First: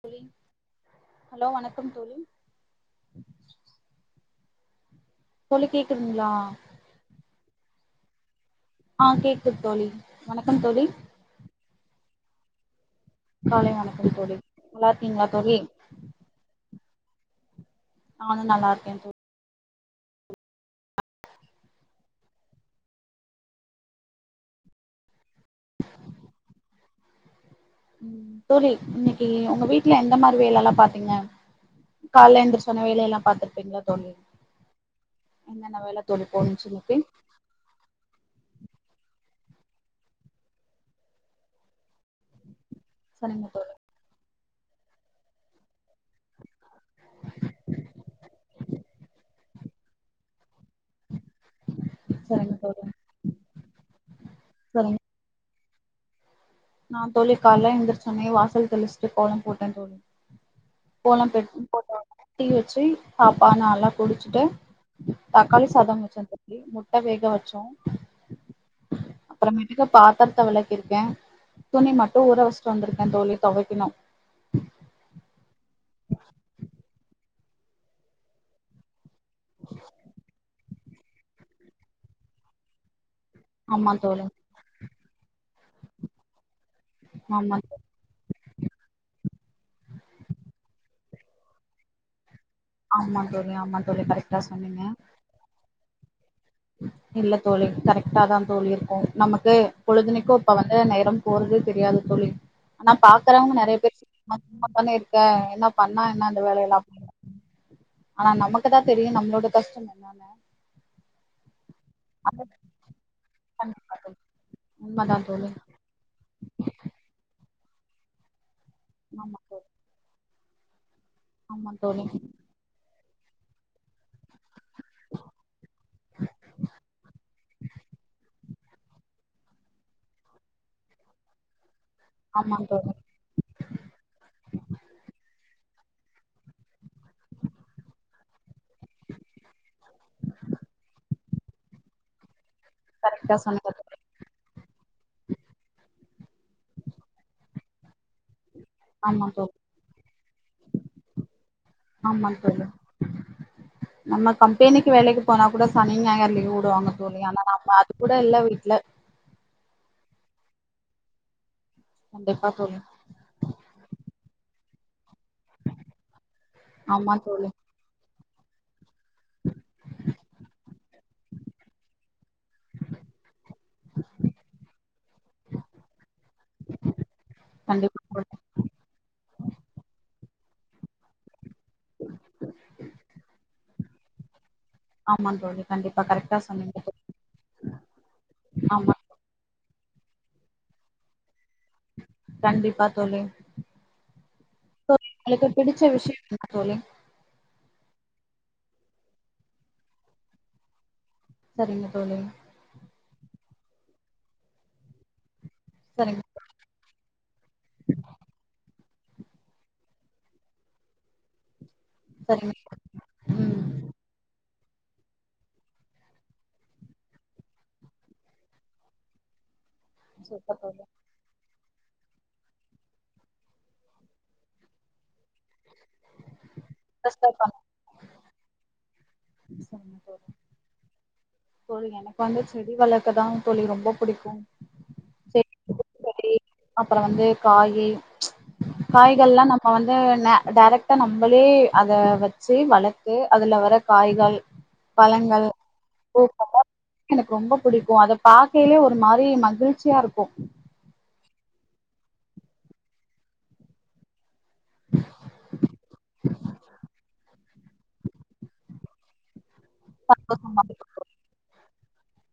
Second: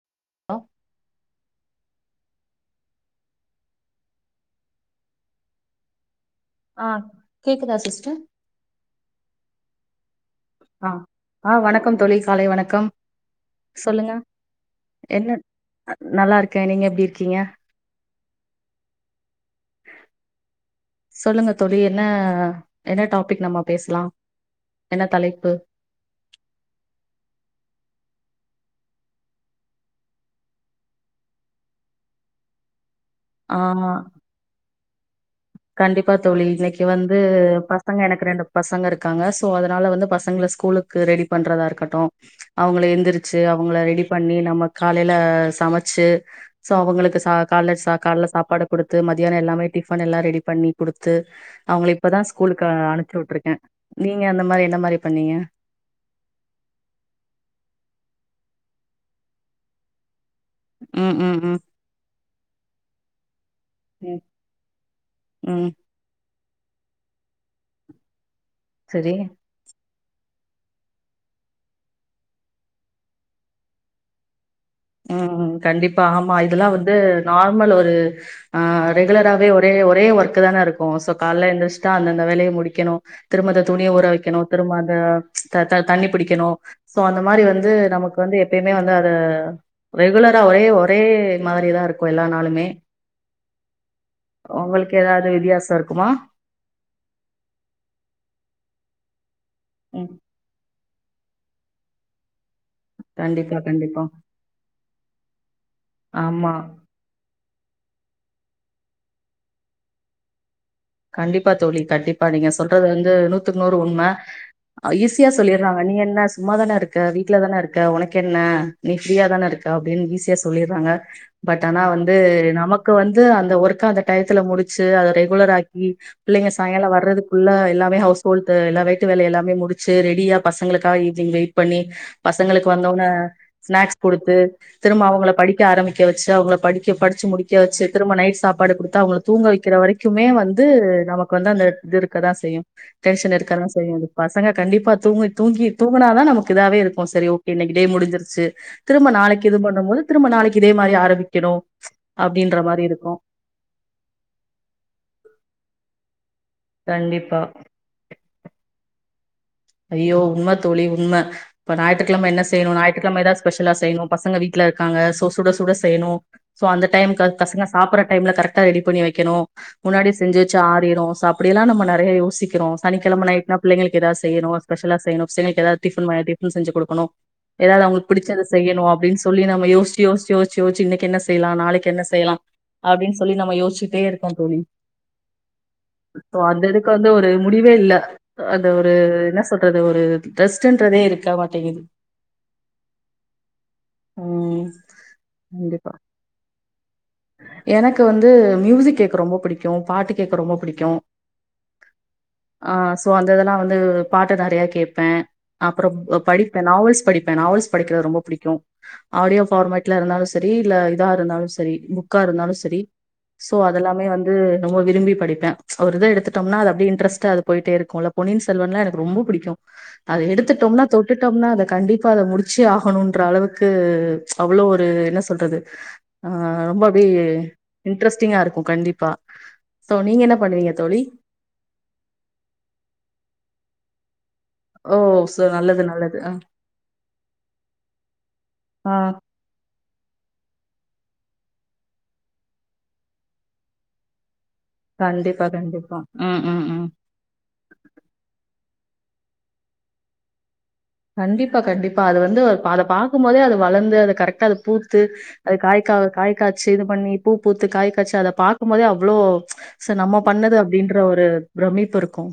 Pulling hello hello வணக்கம் தோழி தோழி கேக்குதுங்களா ஆ கேக்குதா சிஸ்டர் ஆ கேக்குது தோழி வணக்கம் தோழி அ அ வணக்கம் தோழி காலை வணக்கம் காலை வணக்கம் சொல்லுங்க தோழி நல்லா இருக்கீங்களா என்ன தோழி நல்லா இருக்கேன் நீங்க எப்படி இருக்கீங்க நான்னும் நல்லா இருக்கேன்தோ [unintelligible] சொல்லுங்க தோழி என்னா என்ன டாபிக் நம்ம பேசலாம் என்ன தலைப் பு தோழி இன்னைக்கு உங்க வீட்ல எந்த மாதிரி வேலலாம் பாத்தீங்க கால்ல எந்திரிச்சஉடனே வேலைய எல்லாம் ஆ பார்த்திருப்பீங்களா தோழி என்னென்ன வேல கண்டிப்பா தோழி போணுச்சு இன்னைக்கு வந்து பசங்க எனக்கு ரெண்டு பசங்க இருக்காங்க சோ அதனால வந்து பசங்களை ஸ்கூலுக்கு ரெடி பண்றதா இருக்கட்டும் அவங்கள எந்திரிச்சு சரிங்க தோழி அவங்கள ரெடி பண்ணி நம்ம காலையில சமைச்சு சோ அவங்களுக்கு ச கால ச காலல சாப்பாடு கொடுத்து மத்தியானம் எல்லாமே டிஃபன் எல்லாம் ரெடி பண்ணி குடுத்து அவங்கள இப்பதான் சரிங்க ஸ்கூலுக்கு தோழி அனுச்சுவுட்டுருக்கேன் நீங்க அந்த மாதிரி என்தா மாதிரி பண்ணீங்க நான் தோழி கால்ல எந்திரிச்ச உடனே வாசல் தெளிச்சிட்டு கோலம் போட்டேன் தோழி ம் கோலம் ம் ம் போட்டு போட்ட உடனே டீ வச்சு அப் பான நல்லா ம் குடிச்சிட்டு தக்காளி ம் சாதம் வச்சேன் தோழ் முட்ட வேக வச்சோம் சரி அப்புறமேட்டுக்கு பாத் த்திரத்த விளக்கிருக்கேன் துணி மட்டும் ஊற வச்சிட்டு வந்திருக்கேன் தோழி துவைக்கணும் உம் கண்டிப்பா ஆமா இதெல்லாம் வந்து நார்மல் ஒரு அ ரெகுலராவே ஒரே ஒரே ஒர்க்கு தான இருக்கு சோ கால்ல எந்திரிச்சுட்டா அந்தந்த வேலைய முடிக்கணு திரும்ப அந்த ஆமா துணிய ஊற தோழி வைக்கணு திரும்ப அந்த த த தண்ணி பிடிக்கணு சோ அந்த மாதிரி ஆமா வந்து தோழி நமக்கு வந்து எப்பயுமே வந்து அத ரெகுலரா ஒரே ஒரே மாதிரி தா இருக்கு எல்லா நாளும் ஆமா தோழி ஆமா தோழி கரெக்டா சொன்னீங்க உங்களுக்கு ஏதாது வித்தியாசோ இருக்குமா இல்ல தோழி கரெக்ட்டாதா தோழி இருக்கு நமக்கு ம் பொழுதுனைக்கோப்ப வந் அ நேரம் போறது தெரியாது தோழி, ஆனா கண்டிப்பா பாக்குறவங்க நெறைய பேசி கண்டிப்பா மா [inaudible] தானே இருக்கே என்ன பண்ணா என்ன அந்த ஆமா வேலயெல்லா [inaudible] ஆனா நமக்குதா தெரியு நம்மளோட கஷ்டம் என்னன்னு கண்டிப்பா தோழி கண்டிப்பா அந்த நீங்க சொல்றது வந்து நூத்துக்கு நூறு கண்டிப்பா உண்ம தோழி. ஆ உண்மதான் ஈசியா தோழி. சொல்லிறாங்க நீ என்ன சும்மாதானே இருக்க வீட்ல தானே இருக் க்க ஒனக்கு என்ன நீ ஃப்ரீயா ஆமா தானே தோழி. இருக்க அப்டின் ஈஸியா சொல்லிறாங்க பட் ஆமா ஆனா தோழி. வந்து நமக்கு வந்து அந்த ஒர்க்க அந்த டயத்துல முடிச்சு அத ரெகுலர் ஆக் ம் பிள்ளைங்க சாயங்காலோ வர்றதுக்குள்ள எல்லாமே ஹவுஸ் [unintelligible] இப்ப எல்லா விட்டு வேலை எல்லாமே முடிச்சு ரெடியா பசங்களுக்காக ஈவினிங் வெயிட் பண்ணி ஆமா பசங்களுக்கு தோழி. வந்தோன்ன ஸ்நாக்ஸ் குடுத்து திரும்ப அவங்கள படிக் ஆரமிக்க வச்சு அவங்கள படிக்க படிச்சு முடிக்க வச்சு திரும்ப நைட் சாப்பாடு குடுத்து அவங்கள தூங்க வைக்கிற வரைக்குமே வந் து நமக்கு வந்து அந்த இது இருக்கதா செய்யு டென்ஷன் கரெக்டா இருக்கதா சொன்னீங்க செய்யு தோழி. பசங்க கண்டிப்பா தூங்கி தூங்கி தூங் குனாதா நமக்கு இதாவே இருக்கு செரி ஓகே இன்னைக்கு டே முடிஞ்சிருச்சி. திரும்ப ஆமா நாளைக்கு தோழி. இது பண்ணும் போது திரும்ப நாளைக்கு இதே மாரி ஆரம்பிக்கணு ம்ச் ஆமா அப்டின்ற தோழி. மாரி இருக்கு. நம்ம கம்பெனிக்கு வேலைக்கு போனா கூட ஸ் சனி ஞாயிறு லீவு வுடுவாங்க தோழி கண்டிப்பா ஆனா நம்ம அது கூட இல்ல வீட்ல ஐயோ உண்ம தோழி உண்ம இப்ப ஞாயிற்றுக்கெழம என்ன கண்டிப்பா செய்யணு தோழி. ஞாயிற்றுக்கெழம எதா ஸ்பெஷல்லா செய்யணு பசங்க வீட் ட்ல இருக்காங்க சோ சுட சுட செய்ணு சோ அந்த ஆமா டைம்கு தோழி. பசங்க சாப்புற டைம்ல கரெக்டா ரெடி பண்ணி வைக் கேணு முன்னாடி செஞ்சு வச்சா ஆறிரு ச அப்டியெல்லா நம்ம நெறையா யோசிக்கிறோ சனிக்கெழம நைட் நா பிள்ளைங்களுக்கு ஏதாஸ் செய்யணு ஸ்பெஷல்லா செய்யணு பசங்களுக்கு ஏதாது டிஃபன் மாரி டிஃபன் செஞ்சி குடுக்கணு. ஏதாவது கண்டிப்பா அவுங்களுக்கு தோழி. புடிச்சத செய்யணு அப்டின்னு சொல்லி நம்ம யோஸ்ச்சி யோஸ்ச்சி யோஸ்ச் ச்யோச்சி இன்னைக்கு என்ன செய்லா நாளைக்கு என்ன செய்லா அப்டின்னு சொல்லி நம்ம யோஸ்ச்சுட்டே இருக்கோ தோழி ஆமா தோழி. கண்டிப்பா கரெக்டா இப்போ அந்த சொன்னீங்க இதுக்கு தோழி. வந்து ஒரு முடிவே இல்ல அந்த ஒர் ஆமா. அ, என்ன சொல்றது ஒரு ரெஸ்ட்டுன்றதே இருக்காம கண்டிப்பா தோழி ம் உங்ளுக்கு பிடிச்ச கண்டிப்பா விஷியோ என்ன தோழி. எனக்கு வந்து மியூசிக் கேக்க ரொம்ப புடிக்கு பாட்டு கேக்க ரொம்ப புடிக்கு சரிங்க தோழி ஆ சோ அந்த இதெல்லா வந்து பாட்டு நெறையா கேப்பே. அப்றம் ஒ சரிங்க தோழி. படிப்பே நாவல்ஸ் படிப்பே நாவல்ஸ் படிக்கிறது ரொம்ப புடிக்கு ஆடியோ ஃபார்மேட்ல இருந்தாலு செரி இல்ல இதா இருந்தாலு செரி புக்கா இருந்தாலு சரிங்க செரி தோழி. சோ ம். அதெல்லாமே வந்து ரொம்ப விரும்பி படிப்பே ம்ச் ஒரு இத எடுத்துட்டோம்னா அத அப்டியே இன்ட்ரெஸ்ட்டா அது போயிட்டே இருக்குல பொன்னியன் செல்வன்லா எனக்கு ரொம்ப புடிக்கு அத சூப்பர் தோழி. எடுத்துட்டோம்னா தொட்டுட்டோம்னா அத கண்டிப்பா அத முடிச்சே ஆகணுன்ற அளவுக்கு ம்ச் அவ்ளோ ஒரு என்ன சொல்றது ஆ ம் பி ஃபர்ஸ்ட் ஆஃப் ஆல் இன்ட்ரெஸ்டிங்கா இருக்கு கண்டிப்பா சோ நீங்க என்ன பண்ணுவீங்க தோழி [inaudible] தோழி எனக்கு வந்து செடி வளர்க்க தா தோழி ரொம் ரொம்ப புடிக்கு ஓ சோ செடி நல்லது [inaudible] நல்லது ஆ அப்றோ வந்து காயி ம்ச் ஆ காய்கள்லா நம்ம வந்து ந டைரெக்டா நம்பளே அத வச்சு வளர்த்து அதுல வர காய்கள் கண்டிப்பா பழங்கள் கண்டிப்பா ம் ம் பூக் ம் [inaudible] எனக்கு ரொம்ப புடிக்கு அத பாக் கிலே ஒரு மாரி மகிழ்ச்சியா இருக்கு கண்டிப்பா கண்டிப்பா அது வந்து அத பாக்கும்போதே அது வளர்ந்து அத கரெக்டா பூத்து அது காய்க காய் காய்சு இது பண்ணி பூ பூத்து காய் காய்சி அத பாக்கும் போதே அவ்ளோ சோ நம்ம பண்ணது சந்தோஷமா இருக்கு. அப்டின்ற ஒரு பிரமிப்பு இருக்கூ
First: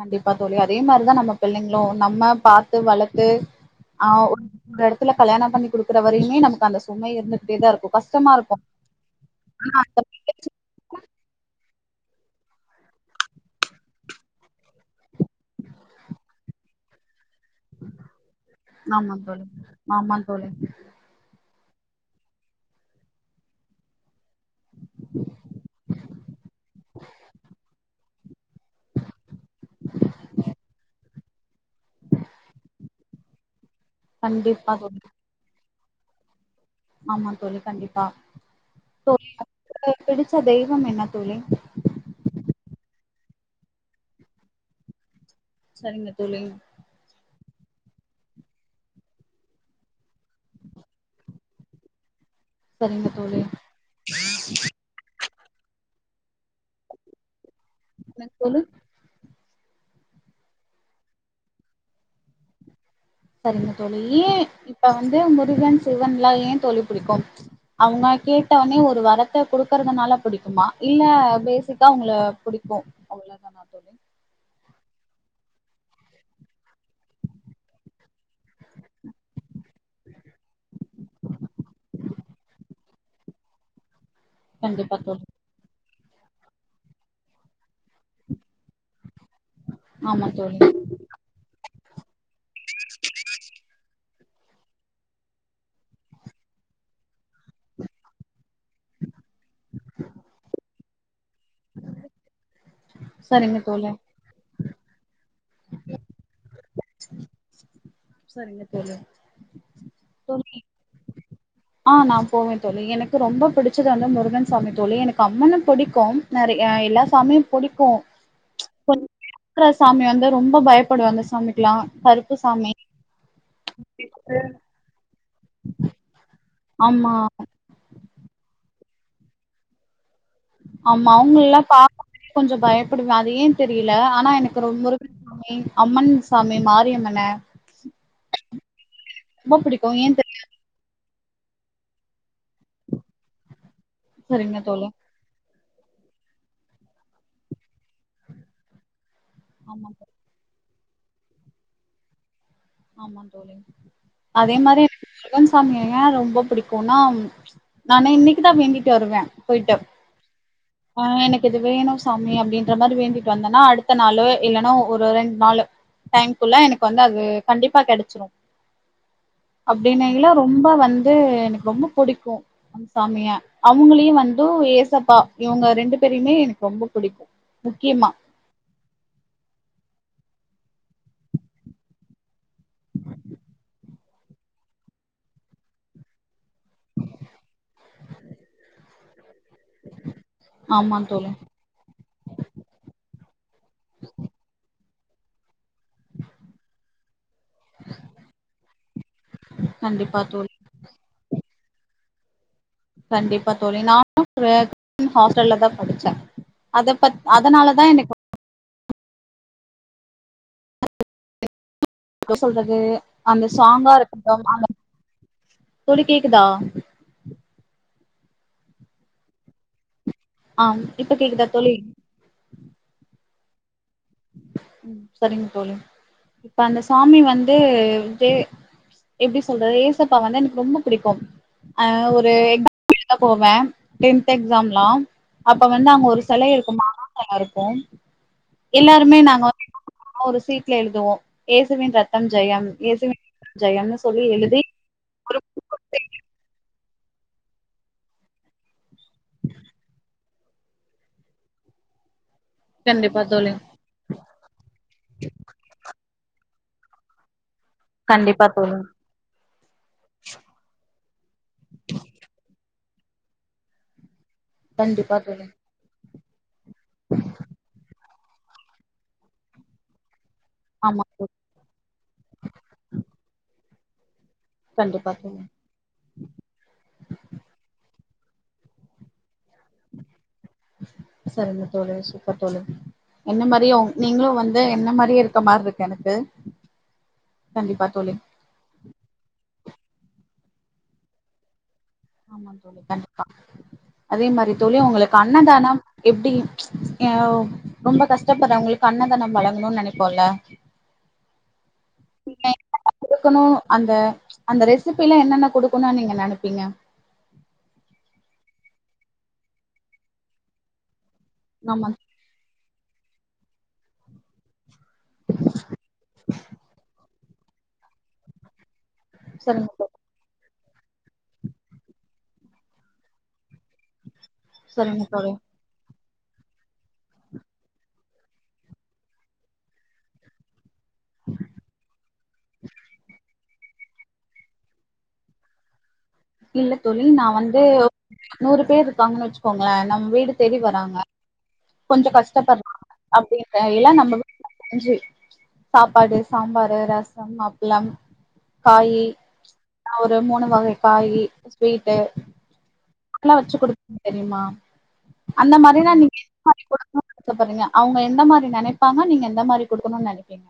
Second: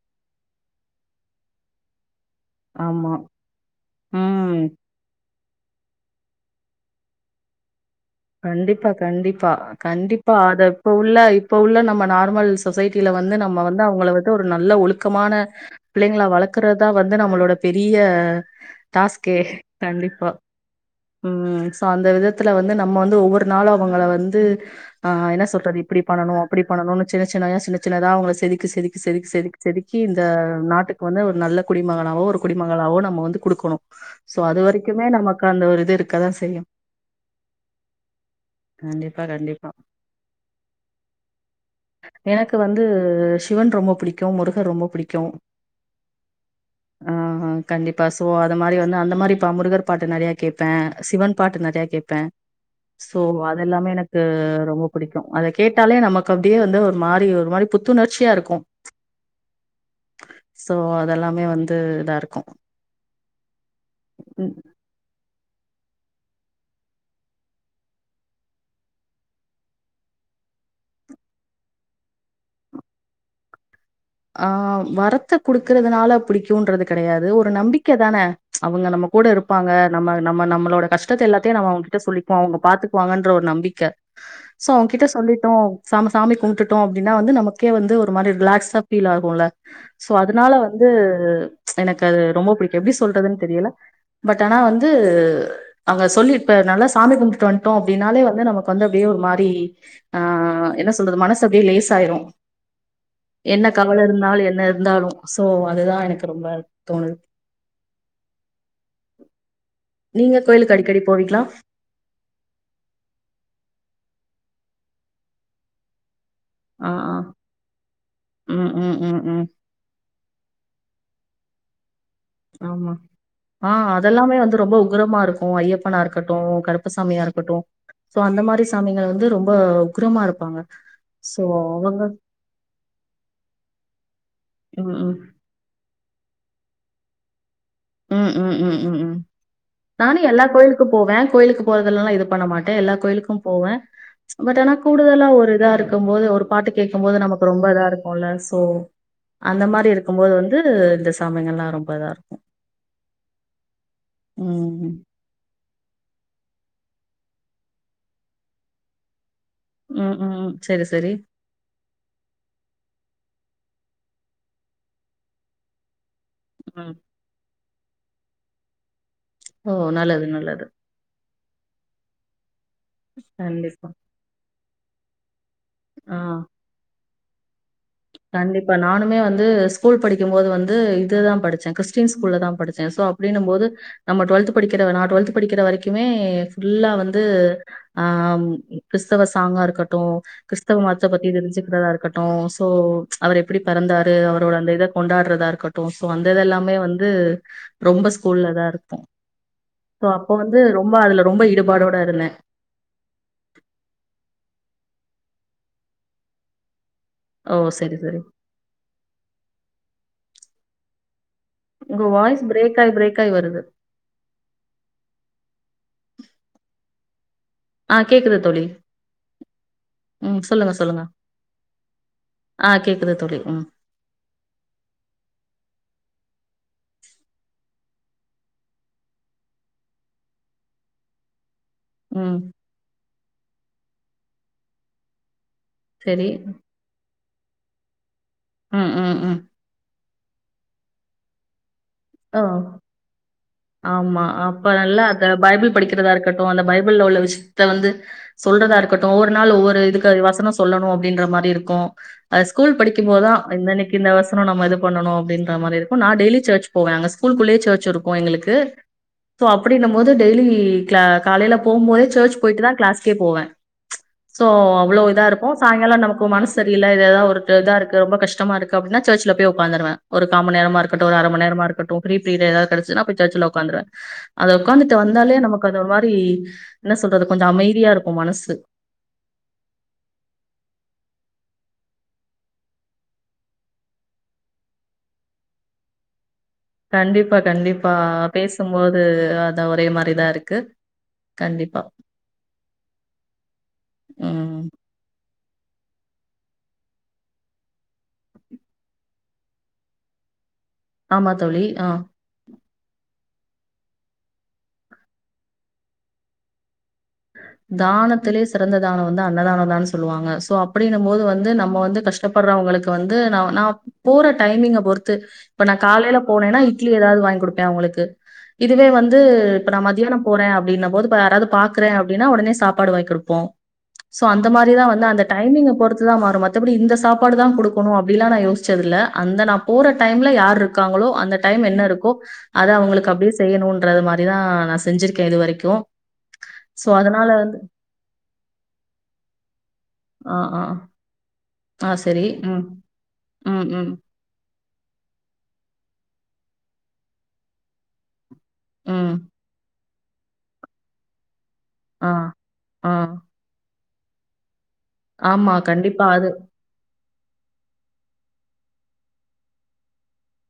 கண்டிப்பா தோழி அதே மாரிதா நம்ம பிள்ளைங்களு நம்ம பாத்து ஆமா வளத்து ஆ ஒரு ம் எடத்துல கல்யாணம் பண்ணி குடுக்குற வரையுமே நமக்கு அந்த சுமை இருந்துகிட்டேதா இருக்கூ கஷ் கண்டிப்பா கண்டிப்பா கண்டிப்பா மகிழ்ச்சி அத இப்ப உள்ள இப்ப உள்ள நம்ம நார்மல் சொசைட்டில வந்து நம்ம வந்து அவுங்கள வந்து ஒரு நல்ல ஒழுக்கமான பிள்ளைங்லா வளக்கறதா வந் வந்து நம்மளோட பெரிய ஆமா டாஸ்க்கே தோழி ஆமா கண்டிப்பா தோழி ம் அந்த விதத்துல வந்து நம்ம வந்து து ஒவ்வொரு நாளு அவுங்கள வந்து அ என்ன சொல்றது இப்டி பண்ணனு அப்டி பண்ணணுனு சின்ன சின்னய சின்ன சின்னதா அவுங்கள செதுக்கு செதுக்கு செதுக் செதுக் செதுக்கி இந்த நாட்டுக்கு வந்து ஒரு நல்ல குடிமகனாவோ ஒரு குடிமகளாவோ நம்ம வந்து குடுக்கணு சோ அது கண்டிப்பா தோழி வரைக்குமே நமக்கு அந்த ஒரு து இருக்கதா செய்யும் ஆமா தோழி கண்டிப்பா கண்டிப்பா, கண்டிப்பா. [unintelligible] பிடிச்ச தெய்வம் என்ன தோழி கு சிவன் ரொம்ப புடிக்கு முருகர் ரொம்ப புடிக்கு சரிங்க தோழி ஆ கண்டிப்பா சோ அத மாரி வந்து அந்த மாரிப்பா முருகர் பாட்டு நறைய கேப்பே சிவன் பாட்டு நறயா கேப்பே சரிங்க சோ தோழி அதெல்லாமே எனக்கு ரொம்ப புடிக்கு அத கேட்டாலே நமக் கு அப்டியே வந்து ஒரு மாரி ஒரு மாரி என்ன புத்துணர்ச்சியாருக்கூ தோழி சோ அதெல்லாமே வந்து இதாருக்கூ சரிங்க தோழி ஏ இப்ப வந்து முருகன் சிவன்லா ஏந் தோழி புடிக்கும் அவுங்க கேட்டவனே ஒரு வரத்த குடுக்கறதுனால புடிக்குமா இல்ல பேசிக்கா அவுங்ல புடிக்குமா கு அவ்ளோ தானா தோழி ஆ வரத்த குடுக்கறதுனால பிடிக்குன்றது கடையாது ஒரு நம்பிக்க தான அவுங்க நமக் கூட இருப்பாங்க நம்ம நம்ம நம்மளோட கஷ்டத்தெல்லாத்தையு நம்ம அவுங்க கிட்ட சொல்லி டோ அவுங்க பாத்துக்குவாங்கன்ற ஒரு நம்பிக்க சோ கண்டிப்பா அவுங்கிட்ட தோழி சொல்லிட்டோ சாம் சாமி கும்டுட்டோ அப்டின்னா வந்து நமக்கே வந்து ஒரு மாரி ரிலாக்ஸா ஃபீல் ஆகுல சோ ஆமா அதுனால தோழி வந்து எனக்கது ரொம்ப ப்டி எப்டி சொல்றதுன் தெரியல பட் ஆனா வந்து அங்க சொல்லி இப்ப நல்லா சாமி கும் டுட் வன்ட்டோ அப்டினாலே வந்து நமக்கு வந்து அப்படியே ஒரு மாரி ஆ என்ன சொல்றது மனசு அப்டியே லேஸாயிரு சரிங்க என்ன தோழி கவலருந்தாலு என்னருந்தாலு சோ அதுதான் எனக் ரொம்ப தோணுது சரிங்க தோழி நீங்க தோழி கோயிலுக்கு அடிக்கடி போவீங்லா ஆ நா போவே தோழி எனக்கு ரொம்ப புடிச்சது வந்து முருகன்சாமி தோழி எனக்கு அம்மனு புடிக்கும் நறைய ஆ எல்லா ஆ சாமியு புடிக்கூ ம் ம் ம் ம் கொஞ்இருக்ற சாமி வந்து ரொம்ப பயப் புடுவ அந்த சாமிக்லா கருப்பு சாமி ஆமா ஆ அதெல்லாமே வந்து ரொம்ப உக்ரமாருக்கூ ஐயப்பனாருக் ருக்கட்டு கருப்பு ஆமா சாமியாருக்கட்டு ஸோ அந்த மாரி சாமிங்க வந்து ரொம்ப உக்ரமாருப் பாங்க ஆமா சோ அவங்களல்லா அவங்க பாக்கும்போதே கொஞ்ச பயப்புடுவ அது ஏன் தெரியில ஆனா எனக்கு ரொம்ப ம் முருகன் சாமி அம்மன் சா சாமி மாரியம்மன ம் ம் ம் ம் ம் ரொம்ப பிடிக்கு ஏ நானு தெரி எல்லாக்கோயிலுக்கு ப்போ போவ கோய்லுக்கு போறதுலல்லா இது பண்ண மாட்டே எல்லாக்கோய்லுக்கூ போவ பட் சரிங்க ஆனா தோழி கூடுதலா ஒரு இதா இருக்கும்போது ஒரு பாட்டு கேக்கும்போது நமக்கு ரொம்ப இதா இருக்கூ ல சோ அந்த ஆமா மாரி தோ இருக்கும்போது வந் து இந்த சாமிங்கலா ரொம்ப இதார்க்கூ ஆமா தோழி அதே மாரி ம் எனக்கு முருகன்சாமிய ஏன் ரொம்ப புடிக் குனா நானு இன்னக்கி தா வேண்டிட்டு வருவே போய்ட்டு ம் ம் ம் சரி சரி ஆஹ் எனக்கு இது வேணு சாமி அப்டின்ற மாரி வேண்டி வந்தன்னா அடுத்த நாளே இல்லன்னா ஒரு ரெண் நாலு டைம்குள்ள எனக்கு ம் வந்து அது கண்டிப்பா கெடச்சுரும் ஓ நல்லது அப்டினில்ல ரொம்ப நல்லது வந்து ரொம்ப பிடிக்கும் சாமிய கண்டிப்பா அவுங்களையும் வந்து ஏசப்பா இவங்க ரெண்டு ஆ பேரயுமே எனக்கு ரொம்ப புடிக்கு முக்கியமா கண்டிப்பா நானுமே வந்து ஸ்கூல் படிக் குபோது வந்து இதுதான் படிச்சே கிறிஸ்டின் ஃஸ்கூல தான் படிச்சே ஸோ அப்டின்னு போது நம்ம டுவெ்த் படிக்கிறத நா டுவெல்த்படிக்கிற வரக்குமே ஃபுல்லா வந்து ஆம் கிறிஸ்தவ ஸ் பாங்காருக்கட்டு கிறிஸ்தவ ஆமா மதத்த பத்தி தோழி தெரிஞ்சுக்றதாருக்கட்டு அவர் எப்டி பெறந்தாரு அவரோட அந்த இத கொண்டாடுறதாருக்கட்டு சோ அந்ததெல்லாமே வந்து ரொம்ப ஸ்கூல்ல தாருக்கு சோ கண்டிப்பா அப்ப தோழி வந்து ரொம்ப அதுல ரொம்ப ஈடுப் பாடோடருந்தே கண்டிப்பா தோழி நானும் [unintelligible] ஹாஸ்டல்ல தான் படிச்சே அத பத் ஓ! அதனாலதான் சரி, எனக்கு சரி. உங்க [inaudible] வாய்ஸ் சொல்றது பிரேக் ஆயி, பிரேக் ஆயி அந்த வருது. சாங்கா இருக்கட்டும் அந்த தோழி கேக்குதா ஆஹ் கேக்குது தோழி உம் ஆ சொல்லுங்க சொல்லுங்க இப்ப கேக்குதா தோழி ஆஹ் கேக்குது தோழி உம் ம் சரிங்க தோழி இப்ப அந்த சாமி வந்து எப்படி சொல்றது ஏசப்பா வந்து எனக்கு ரொம்ப பிடிக்கும் அஹ் ஒரு ம். எக்ஸாம்லா எழுத போவே டென்த் எக்ஸாம்லாம் அப்ப வந்து அங்க ஒரு சரி. சிலை இருக்கும் மாதா செல இருக்கும் ம், எல்லாருமே ம், ம். நாங்க ஆ ஒரு சீட்ல எழுதுவோம் ஏசி ஹ ஜெயம்னு சொல்லி ஆமா எழுதி அப்பல்லா அத ஒரு பைபிள் படிக்கிறதா இருக்கட்டும் அந்த பைபிள் உள்ள விஷயத்த வந்து சொல்றதா இருக்கட்டும் ஒவ்வொரு நாள் ஒவ்வொரு இதுக்கு வசனம் சொல்லணும் அப்படின்ற மாரி இருக்கும் அஹ் ஸ்கூல் படிக்கும் கண்டிப்பா போதான் தோழி இந்த இன்னைக்கு இந்த வசனம் நம்ம இது பண்ணும்ப்படின்ற மாரி இருக்கும் நான் டெயலி சர்ச் போவே அங்க ஸ்கூலக்குள்ளயே சர்ச் இருக்கும் கண்டிப்பா எங்களுக்கு தோழி ஷோ அப்படின்னும் போது டெய்லி கிளா காலையில போம் போதே சர்ச் போயிட்டு தான் கிளாஸ்கே போவேன் சோ அவ்ளவு கண்டிப்பா இத தோழி இருக்கும் சாயங்காலம் நமக்கு ப்போ மனச சரியில்ல ஏதாவ ஒரு இதா இருக்கு ரொம்ப கஷ்டமா இருக்கு அப்படின்னா சர்ச்ல போய் உக்காந்துருவே ஒரு காமணிேரமா ஆமா இருக்கட்டும் ஒரு அரை தோழி மண நேரமா இருக்கும் ஃப்ரீப்ரீட் ஏதாது கிடச்சான்னா சர்ச்சல உக்காந்துருவேன் அத உக்காந்துட்டு கண்டிப்பா வந்தாலே தோழி நமக்கு அது மாரி என்ன சொல்றது கொஞ்சம் அமைதியா இருக் கு மனசு சரிங்த தோழி சூப்பர் தோழி என்ன மாரியும் நீங்களும் வந்து என்ன மாரியே இருக்க மாரி இருக்கு எனக்கு கண்டிப்பா கண்டிப்பா பேசும்போது அது அ ஒரே மாரிதான் இருக்கு கண்டிப்பா ஆமா தோழி கண்டிப்பா அதே மாரி ம் தோழி உங்களை காண் அன்னதானம் எப்படி ஹேவு ரொம்ப கஷ்டப்படுறவங்களுக்கு அன்னதானம் வழங்கணும்னு நினைப்போம்ல ஆமா தோழி ஆ கொடுக்கணும் அந்த அந்த ரெசிபிலாம் என்னென்ன கொடுக்கணும் நீங்க நெனைப்பீங்க தானத்திலேயே சிறந்த தானம் வந்து அன்னதானம் தான்னு சொல்லுவாங்க சோ அப்படியே ன்னும்போது வந்து நம்ம ஆமா வந்து கஷ்டப்படுறவங்களுக்கு வந்து நா நா போற டைமிங் பொறுத்து இப்ப நான் காலையில போனேன்னா இட்லி ஏதாவது வாங்கி கொடுப்பேன் அவங்களுக்கு இதுவே வந்து சரிங்க இப்ப நான் தோழி மத்தியானம் போறேன் அப்டின்னும் போது யாராவது பாக் ரன் அப்டின்னா உடனே சாப்பாடு வாங்க கொடுப்போம் ஷோ அந்த மாரிதான் சரிங்க வந்து அந்த தோழி டைமிங்க பொறுத் துதான் மாறும் மத்தபடி இந்த சாப்பாடு தான் கொடுக்கணும் அப்படில்லான் நா யோஸ்ச்சதில்ல அந்த நான் போற டைம்ல யார்ருக்கு காங்களோ அந்த டைம் என்ன இருக்கோ அத அவங்களுக்கு அப்படியே செய்யணும்ன்றது மாதிரிதான் நான் செஞ்சிருக்கேன் இது வரைக்கும் இல்ல தோழி நான் வந்து நூறு பேர் இருக்காங்கன்னு வச்சுக்கோங்களேன் நம்ம வீடு ஆ, தேடி ஆ. வறராங்க ஆ கொஞ்சம் சரி. ம். கஷ்டப்படுறாங்க அப்படிங்க ம், ம், எல்லாம் நம்ம செஞ்சு சாப்பாடு சாம்பாரு ரசம் அப்பளம் காயி ம். ஒரு மூணு வகை காயீ ஸ்வீட்டு ஆ, ஆ. நல்லா வச்சு குடுக்கு தெரியுமா ஆமா, அந்த மாரின கண்டிப்பா. அது [unintelligible] பாறீங்க அவங்க எந்த மாரி நினைப்பாங்க நீங்க எந்த மாரி குடுக்கணும்னு நினைப்பீங்க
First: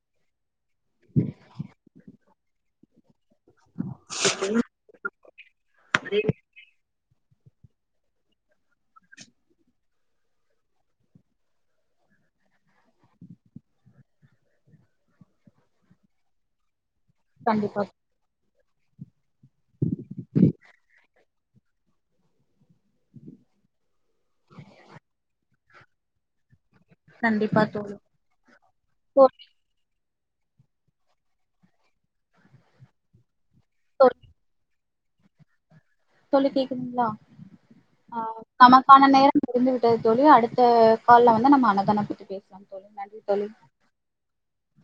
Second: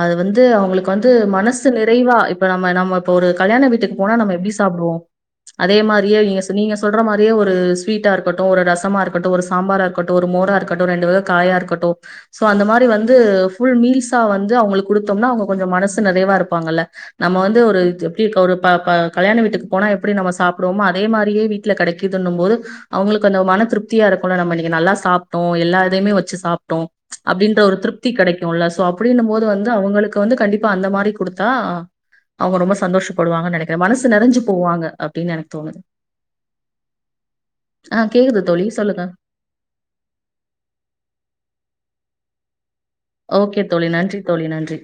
அது வந்து அவங்களுக்கு வந்து மனசு நிறைவா இப்ப நம்ம நம்ம இப்ப ஒரு கல்யாண வீட்டுக்கு போனா நம்ம எப்படி சாப்படுவோ அதே மாரியே நீங்க நீங்க சொல்ற மாரியே ஒரு ஸ்வீட்டாக இருக்கட்டு ஒரு ரசமா இருக்கட்டு ஒரு சாம்பாராக இருக்கட்டு ஒரு மோரா இருக்கட்டு ரெண்டு வக காயா இருக்கட்டு சோ அந்த மாரி வந்து ஃபுல் மீல்ஸா வந்து அவங்களுக்கு குடுத்தோம்னா அவங்க கொஞ்சம் மனசு நிறையவா இருப்பாங்கல்ல நம்ம வந்து ஒரு கண்டிப்பா எப்படி இருக்க ஒரு கல்யாண வீட்டுக்கு போனா எப்படி நம்ம சாப்படுவோமோ அதே மாரியே வீட்டுல கிடைக்குதுன்னும் போது அவங்களுக்கு அந்த மன திருப்திய இருக்கும் ல நம்ம இன்னைக்கு நல்லா சாப்ட்டோம் எல்லா இதையும் வச்சு சாப் டோம் அப்படின்ற கண்டிப்பா ஒரு தோழி திருப்தி கிடைக்குல்ல சோ அப்படின்னு தோழி போது வந்து அவங்களுக்கு வந்து கண்டிப்பா அந்த மாரி கொடுத்தா அவங்க ரொம்ப சந்தோஷப்படுவாங்கன்னு நினைக்கிறே மனசு தோழி நிறஞ்சு போவாங்க அப்படின்னு எனக்கு தோணுது தோழி கேக்குதுங்களா ஆ கேக்குது தோழி. சொல்லுங்க. நமக்கான நேரம் முடிந்து விட்டது தோழி அடுத்த கால்ல வந்து நம்ம அன்னதானப்பத்தி பேசு ஓகே தோழி நன்றி தோழி நன்றி